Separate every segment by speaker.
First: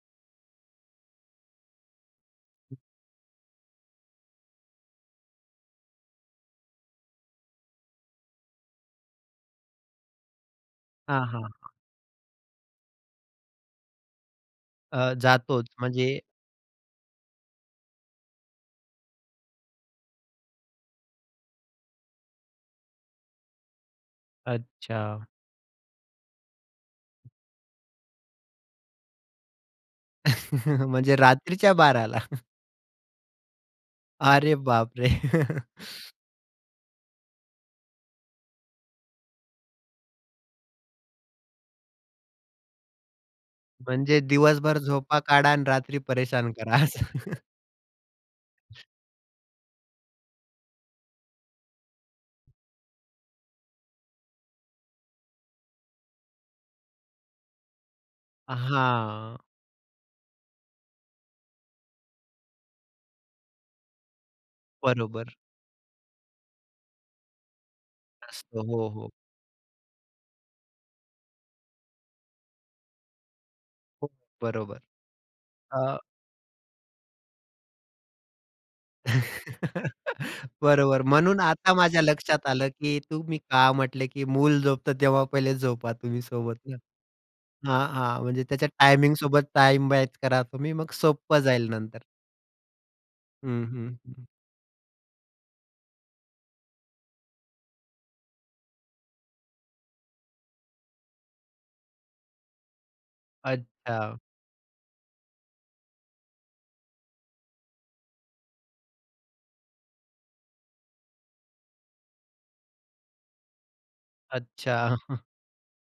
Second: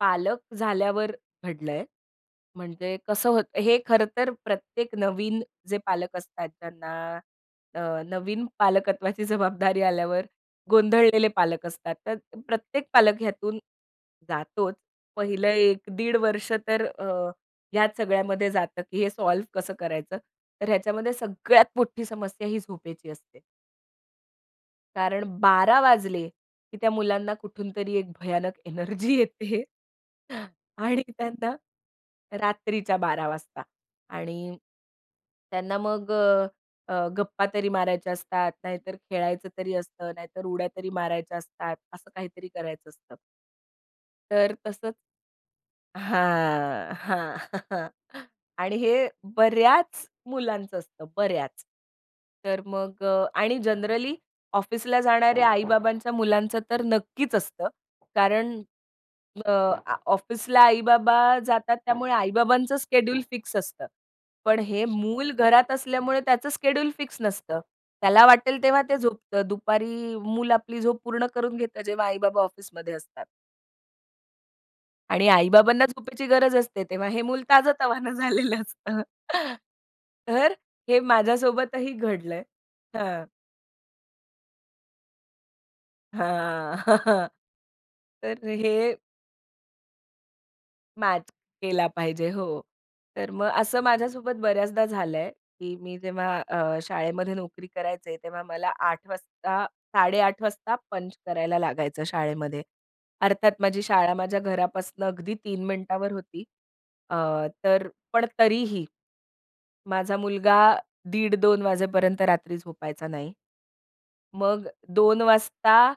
Speaker 1: पालक झाल्यावर घडलंय, म्हणजे कसं होतं, हे खरं तर प्रत्येक नवीन जे पालक असतात त्यांना अ, नवीन पालकत्वाची जबाबदारी आल्यावर
Speaker 2: हां,
Speaker 1: गोंधळलेले
Speaker 2: हां.
Speaker 1: पालक असतात. तर प्रत्येक पालक ह्यातून जातोच.
Speaker 2: अ,
Speaker 1: पहिलं
Speaker 2: जातोच
Speaker 1: 1 दीड
Speaker 2: म्हणजे.
Speaker 1: वर्ष तर अ, ह्या सगळ्यामध्ये जातं, की हे सॉल्व्ह कसं करायचं? तर ह्याच्यामध्ये सगळ्यात मोठी समस्या ही झोपेची असते. कारण
Speaker 2: अच्छा.
Speaker 1: 12:00 वाजले, की त्या मुलांना कुठूनतरी एक भयानक एनर्जी येते. आणि
Speaker 2: म्हणजे
Speaker 1: त्यांना
Speaker 2: रात्रीच्या 12
Speaker 1: रात्रीच्या 12:00 वाजता
Speaker 2: अरे
Speaker 1: आणि
Speaker 2: बापरे!
Speaker 1: त्यांना मग अ, अ, गप्पा तरी मारायच्या असतात, नाहीतर खेळायचं तरी असतं, नाहीतर उड्या तरी मारायच्या असतात. असं काहीतरी करायचं असतं.
Speaker 2: म्हणजे
Speaker 1: तर
Speaker 2: दिवसभर
Speaker 1: तसंच
Speaker 2: झोपा काढा आणि रात्री परेशान करा
Speaker 1: हां,
Speaker 2: असं.
Speaker 1: हां. आणि हे बऱ्याच मुलांचं असतं बऱ्याच. तर मग अ, आणि जनरली ऑफिसला जाणाऱ्या आई-बाबांच्या मुलांचं तर नक्कीच असतं कारण
Speaker 2: हां.
Speaker 1: अ, ऑफिसला आई-बाबा जातात. त्यामुळे आई-बाबांचं शेड्यूल फिक्स असतं. पण हे मूल
Speaker 2: बरोबर.
Speaker 1: घरात असल्यामुळे त्याचं शेड्यूल फिक्स नसतं. त्याला
Speaker 2: असतो.
Speaker 1: वाटेल तेव्हा
Speaker 2: हो,
Speaker 1: ते
Speaker 2: हो.
Speaker 1: झोपत दुपारी मुल आपली झोप पूर्ण करून घेतं. जेव्हा आई-बाबा ऑफिसमध्ये असतात.
Speaker 2: हो, बरोबर.
Speaker 1: आणि आई-बाबांना
Speaker 2: अ
Speaker 1: झोपेची गरज असते, तेव्हा हे मूल ताजं-तवाना झालेलं असतं. तर हे
Speaker 2: बरोबर म्हणून आता
Speaker 1: माझ्यासोबतही
Speaker 2: माझ्या
Speaker 1: घडलंय.
Speaker 2: लक्षात आलं, की
Speaker 1: हां.
Speaker 2: तुम्ही का म्हटल, की मूल झोपतं तेव्हा पहिले झोपा तुम्ही सोबत.
Speaker 1: हां.
Speaker 2: हं, हां, हां. म्हणजे
Speaker 1: तर
Speaker 2: त्याच्या
Speaker 1: हे
Speaker 2: टायमिंग सोबत टाईम मॅच करा तुम्ही, मग
Speaker 1: मॅच
Speaker 2: सोपं जाईल
Speaker 1: केला
Speaker 2: नंतर.
Speaker 1: पाहिजे. हो, तर मग
Speaker 2: हं,
Speaker 1: असं
Speaker 2: हं, हं.
Speaker 1: माझ्यासोबत बऱ्याचदा झालंय की मी जेव्हा अ, शाळेमध्ये नोकरी करायचे तेव्हा मला 08:00 वाजता 08:30 वाजता पंच करायला लागायचं शाळेमध्ये. अर्थात माझी शाळा
Speaker 2: अच्छा.
Speaker 1: माझ्या घरापासून अगदी 3 मिनिटावर होती. अ, तर पण तरीही माझा मुलगा दीड 2:00 वाजेपर्यंत रात्री झोपायचा नाही. मग
Speaker 2: अच्छा.
Speaker 1: 2 वाजता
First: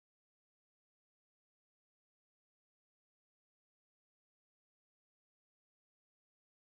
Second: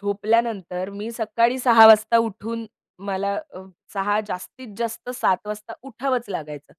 Speaker 1: झोपल्यानंतर मी सकाळी 06:00 वाजता उठून मला अ, 06:00 जास्तीत जास्त 07:00 वाजता उठावंचं लागायचं.